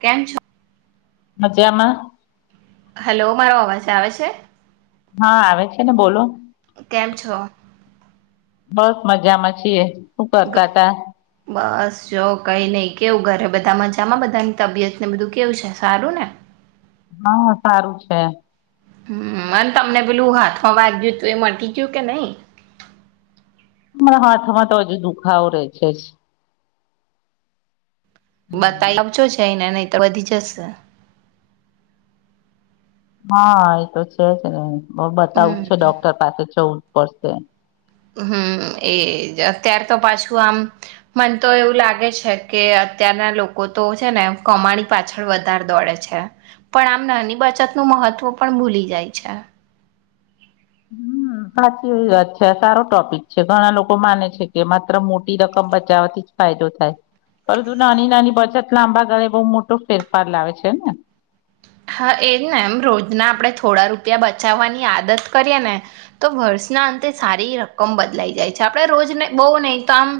કેમ છો? મજમાં. હેલો મારો અવાજ આવે છે? હા આવે છે ને બોલો. કેમ છો? બસ મજામાં છીએ. શું કરતા તા બસ જો કઈ નહી. કેવું ઘરે બધા મજામાં બધાની તબિયત ને બધું કેવું છે સારું ને? હા સારું છે. હમ્મ અન તમને પેલું હાથમાં વાગ્યું તું એ મટી ગયું કે નહી? [unintelligible] તો હજુ દુખાવો રેસેજ બતાઈ આવજો જઈને નહિ તો વધી જશે. હા એ તો છે જ ને. બતાવું જ છે હમ ડોક્ટર પાસે જવું પડશે હમ્મ એજ અત્યાર તો પાછું આમ મને તો એવું લાગે છે કે અત્યારના લોકો તો છે ને કમાણી પાછળ વધારે દોડે છે પણ આમ નાની બચતનું મહત્વ પણ ભૂલી જાય છે. હમ સાચી એવી વાત છે આ સારો ટોપિક છે ઘણા લોકો માને છે કે માત્ર મોટી રકમ બચાવવાથી જ ફાયદો થાય પરંતુ નાની નાની બચત લાંબા ગાળે બહુ મોટો ફેરફાર લાવે છે ને. હા એજ ને એમ રોજના આપણે થોડા રૂપિયા બચાવવાની આદત કરીએ ને તો વર્ષના અંતે સારી રકમ બદલાઈ જાય છે આપણે રોજને બહુ નહી તો આમ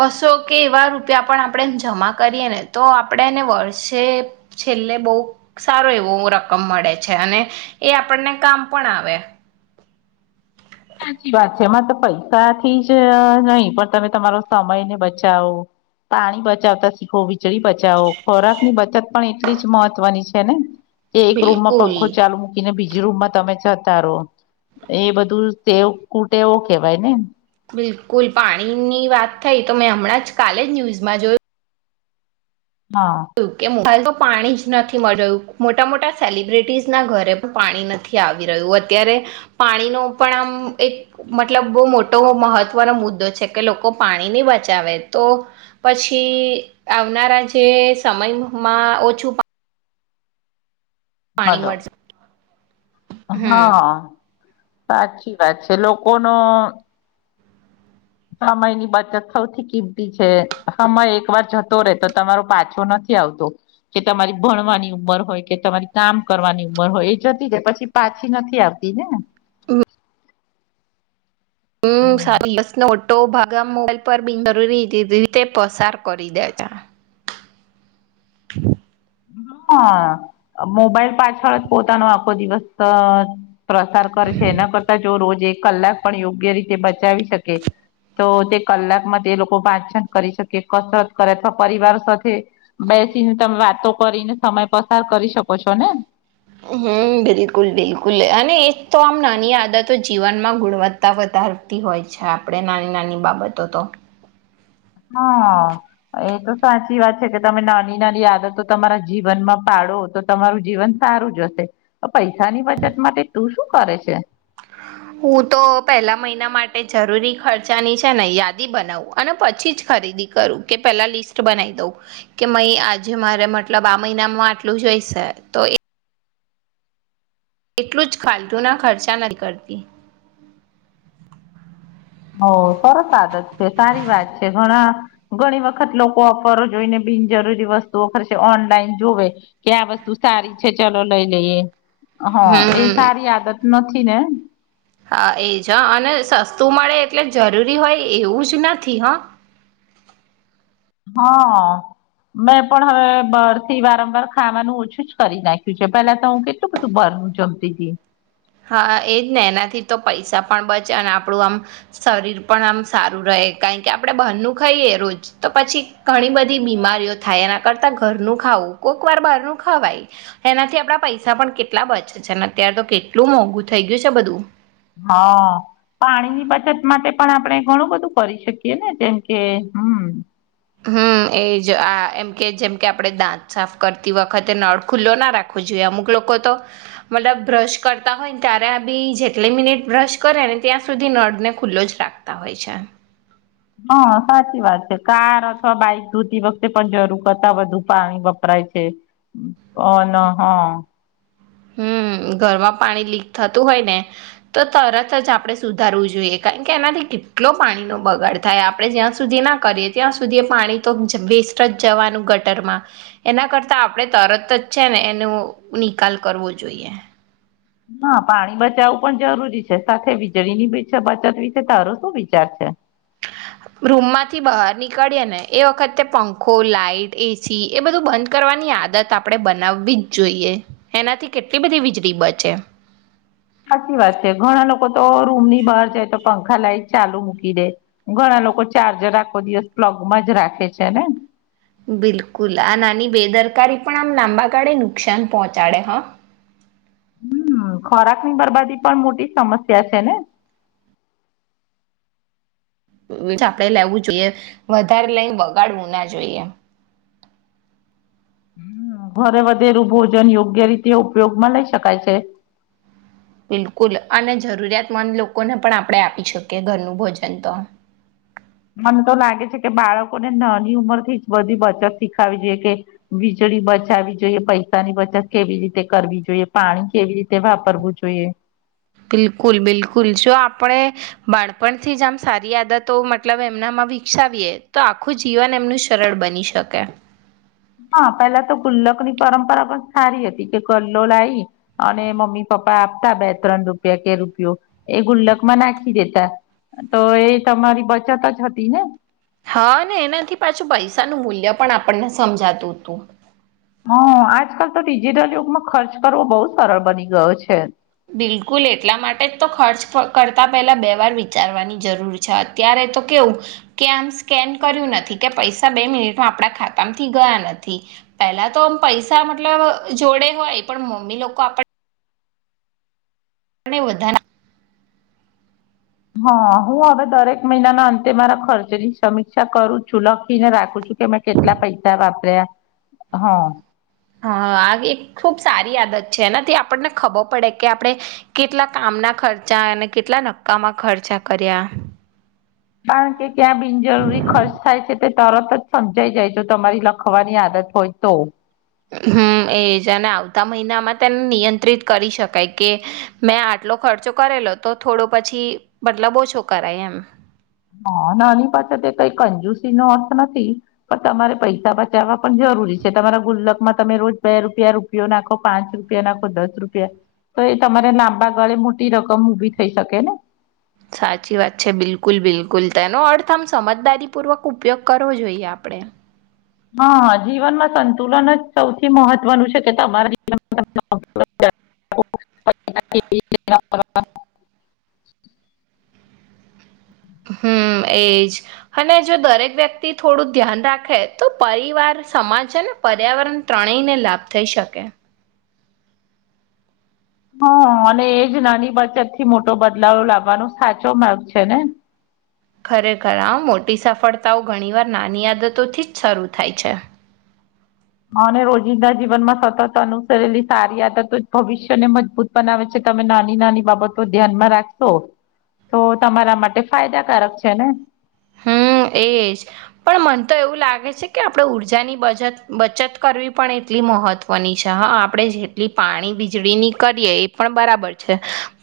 બસો કે એવા રૂપિયા પણ આપણે જમા કરીએ ને તો આપણે એને વર્ષે છેલ્લે બહુ સારો એવો રકમ મળે છે અને એ આપણને કામ પણ આવે. સાચી વાત છે એમાં તો પૈસાથી જ નહી પણ તમે તમારો સમયને બચાવો પાણી બચાવતા શીખો. [unintelligible] બચાવો ખોરાક ની બચત પણ એટલી જ મહત્વની છે. કેને એ એક બિલકુલ રૂમમાંંખ ચાલ મૂકીને બીજ રૂમમાં તમે જતા રહો એ બધું તે કૂટે એવો કવાય ને બિલકુલ પાણીની વાત થઈ તો મેં હમણાં જ કાલે જ ન્યૂઝમાં જોયું હા કે [unintelligible] પાણી જ નથી મળી રહ્યું મોટા મોટા સેલિબ્રિટીસ ના ઘરે પણ પાણી નથી આવી રહ્યું અત્યારે પાણીનો પણ આમ એક મતલબ બો મોટો મહત્વનો મુદ્દો છે કે લોકો પાણીની બચાવે તો પછી આવનારા જે સમયમાં ઓછું પા પાણી હલો મળ જ હા સાચી વાત છે લોકો નો સમય ની બચત સૌથી કિંમતી છે સમય એક વાર જતો રહેે તો તમારો પાછો નથી આવતો કે તમારી ભણવાની ઉંમર હોય કે તમારી કામ કરવાની ઉંમર હોય એ જતી જાય પછી પાછી નથી આવ તીને [unintelligible] હમ [unintelligible] તો ભાગા મોબાઈલ પર બીન જરૂરી રીતે પસાર કરી દેતા [inaudible] હા મોબાઈલ પાછળ જ પોતાનો આખો દિવસ પ્રસાર કરે છે એના કરતા જો રોજ એ કલાક પણ યોગ્ય રીતે બચાવી શકે તો તે કલાકમાં તે લોકો વાંચન કરી શકે કસરત કરે અથવા પરિવાર સાથે બેસીને તમે વાતો કરીને સમય પસાર કરી શકો છો ને હમ બિલકુલ બિલકુલ અને એ તો આમ નાની આદતો જીવનમાં ગુણવત્તા વધારતી હોય છે આપણે નાની નાની બાબતો તો હા એ તો સાચી વાત છે કે તમે નાની નાની આદતો તમારા જીવનમાં પાડો તો તમારું જીવન સારું જશે તો પૈસાની બચત માટે તું શું કરે છે. હું તો પેલા મહિના માટે જરૂરી ખર્ચાની છે ને યાદી બનાવું અને પછી જ ખરીદી કરું કે પેલા લિસ્ટ બનાવી દઉં કે મઈ આજે મારે મતલબ આ મહિનામાં આટલું જોઈશે તો એટલું જ ફાલતુના ખર્ચા નથી કરતી હ સરસ આદત છે સારી વાત છે ઘણા ઘણી વખત લોકો ઓફર જોઈને બિનજરૂરી વસ્તુઓ ખરશે ઓનલાઈન જોવે કે આ વસ્તુ સારી છે ચલો લઈ લઈએ હા એ હમ સારી આદત ન થી ને હા એજ હ અને સસ્તું મળે એટલે જરૂરી હોય એવું જ નથી હ હા મેં પણ હવે બાર થી વારંવાર ખાવાનું ઓછું જ કરી નાખ્યું છે પેલા તો હું કેટલું બધું બારનું જમતીતી હા એજ ને એનાથી તો પૈસા પણ બચે અને આપણું આમ શરીર પણ આમ સારું રહે કારણ કે આપડે બહારનું ખાઈએ રોજ તો પછી ઘણી બધી બીમારીઓ થાય એના કરતા ઘરનું ખાવું કોક વાર બહારનું ખાવાય એનાથી આપડા પૈસા પણ કેટલા બચે છે અને અત્યારે તો કે કેટલું મોંઘું થઈ ગયું છે બધું હા પાણીની બચત માટે પણ આપણે ઘણું બધું કરી શકીએ ને જેમ કે હમ હમ એ જ આ એમ કે જેમ કે આપણે દાંત સાફ કરતી વખતે નળ ખુલ્લો ના રાખવો જોઈએ અમુક લોકો તો મતલબ બ્રશ કરતા હોય ને ત્યારે આ બી જેટલી મિનિટ બ્રશ કરે ને ત્યાં સુધી નળને ખુલ્લો જ રાખતા હોય છે. હા સાચી વાત છે કાર અથવા બાઈક ધોતી વખતે પણ જરૂર કરતા બધું પાણી વપરાય છે અ ન હ હમ ઘરમાં પાણી લીક થતું હોય ને તો તરત જ આપણે સુધારવું જોઈએ કારણ કે એનાથી કેટલો પાણીનો બગાડ થાય આપણે જ્યાં સુધી ના કરીએ ત્યાં સુધી પાણી તો વેસ્ટ જ જવાનું ગટરમાં એના કરતા આપણે તરત જ છે ને એનો નિકાલ કરવું જોઈએ. હા પાણી બચાવવું પણ જરૂરી છે સાથે વીજળી ની બી છે બચત વિશે તારો શું વિચાર છે. રૂમમાંથી બહાર નીકળીએ ને એ વખતે પંખો લાાઈટ એસી એ બધું બંધ કરવાની આદત આપણે બનાવવી જ જોઈએ એનાથી કેટલી બધી વીજળી બચે સાચી વાત છે ઘણા લોકો તો રૂમ ની બહાર જાય તો પંખા લાઈટ ચાલુ મૂકી દે ઘણા લોકો ચાર્જર આખો દિવસ પ્લગમાં જ રાખે છે ને બિલકુલ આ નાની બેદરકારી પણ આમ લાંબા ગાળે નુકસાન પહોંચાડે હા હમ ખોરાક ની બરબાદી પણ મોટી સમસ્યા છે ને આપડે લેવું જોઈએ વધારે લઈને વગાડવું ના જોઈએ હ ઘરે વધેરું ભોજન યોગ્ય રીતે ઉપયોગમાં લઈ શકાય છે. બિલકુલ અને જરૂરિયાતમંદ લોકોને પણ આપણે આપી શકીએ ઘરનું ભોજન તો મને તો લાગે છે કે બાળકોને નાની ઉંમર થી જ બધી બચત શીખાવી જોઈએ કે વીજળી બચાવવી જોઈએ પૈસાની બચત કેવી રીતે કરવી જોઈએ પાણી કેવી રીતે વાપરવું જોઈએ. બિલકુલ બિલકુલ જો આપણે બાણપણથી જ આમ સારી આદતો મતલબ એમનામાં વિકસાવીએ તો આખું જીવન એમનું સરળ બની શકે હા પેલા તો ગુલ્લક ની પરંપરા પણ સારી હતી કે ગલ્લો લાવી અને મમ્મી પપ્પા આપતા બે ત્રણ રૂપિયા કે રૂપિયો એ ગુલ્લક માં નાખી દેતા તો એ તમારી બચત જ હતી ને હા ને એનાથી પાછું પૈસા નું મૂલ્ય પણ આપણને સમજાતું હતું હ આજકાલ તો ડિજિટલ યુગમાં ખર્ચ કરવો બહુ સરળ બની ગયો છે બિલકુલ એટલા માટે જ તો ખર્ચ કરતા પહેલા બે વાર વિચારવાની જરૂર છે અત્યારે તો કેવું કે આમ સ્કેન કર્યું નથી કે પૈસા બે મિનિટમાં આપડા ખાતામાંથી ગયા નથી પહેલા તો પૈસા મતલબ જોડે હોય પણ મમ્મી લોકો આપણ આપણે વધાના હા હું હવે દરેક મહિનાના અંતે મારા ખર્ચની સમીક્ષા કરું છું લખીને રાખું છું કે મેં કેટલા પૈસા વાપર્યા હ હા આ એક ખુબ સારી આદત છે એનાથી આપણને ખબર પડે કે આપણે કેટલા કામના ખર્ચા અને કેટલા નક્કામાં ખર્ચા કર્યા કારણ કે ત્યાં બિનજરૂરી ખર્ચ થાય છે તે તરત જ સમજાઈ જાય તો તમારી લખવાની આદત હોય તો હમ્મ એજ ને આવતા મહિનામાં તેને નિયંત્રિત કરી શકાય કે મેં આટલો ખર્ચો કરેલો તો થોડો પછી મતલબ ઓછો કરાય એમ હા નાની બચત તે કઈ કંજુસી નો અર્થ નથી પણ તમારે પૈસા બચાવવા પણ જરૂરી છે તમારા ગુલ્લકમાં તમે રોજ બે રૂપિયા રૂપિયો નાખો પાંચ રૂપિયા નાખો દસ રૂપિયા તો એ તમારે લાંબા ગાળે મોટી રકમ ઉભી થઈ શકે ને સાચી વાત છે બિલકુલ બિલકુલ તેનો અર્થ આમ સમજદારીપૂર્વક ઉપયોગ કરવો જોઈએ આપડે હા જીવનમાં સંતુલન જ સૌથી મહત્વનું છે કે તમારા જવનમાં [unintelligible] હમ્મ એજ અને જો દરેક વ્યક્તિ થોડું ધ્યાન રાખે તો પરિવાર સમાજ અને પર્યાવરણ ત્રણેયને લાભ થઈ શકે હા અને એજ નાની બચત થી મોટો બદલાવ લાવવાનો સાચો માર્ગ છે ને ખરેખર આ મોટી સફળતાઓ ઘણીવાર નાની આદતોથી જ શરૂ થાય છે અને અને રોજિંદા જીવન માં સતત અનુસરેલી સારી આદતો જ ભવિષ્યને મજબૂત બનાવે છે તમે નાની નાની બાબતો ધ્યાનમાં રાખશો તો તમારા માટે ફાયદાકારક છે ને હમ્મ એજ પણ મને તો એવું લાગે છે કે આપણેે ઉર્જાની બચત બચત કરવી પણ એટલી મહત્વની છે હા આપણે જેટલી પાણી વીજળીની કરીએ એ પણ બરાબર છે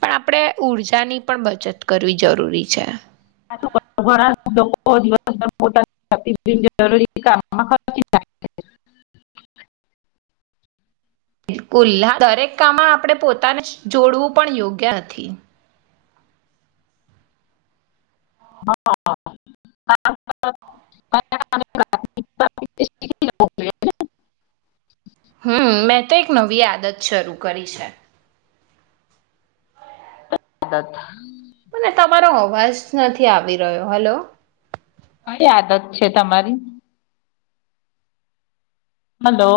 પણ આપણેે ઉર્જાની પણ બચત કરવી જરૂરી છે [unintelligible] બિલકુલ દરેક કામમાં આપણે પોતાને જોડવું પણ યોગ્ય નથી [unintelligible] હમ્મ મેં તો એક નવી આદત શરૂ કરી છે તત મને તમારો અવાજ નથી આવી રહ્યો હલો કઈ આદત છે તમારી હલો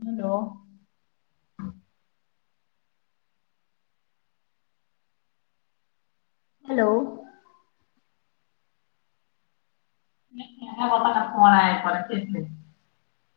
હલો હેલો [unintelligible]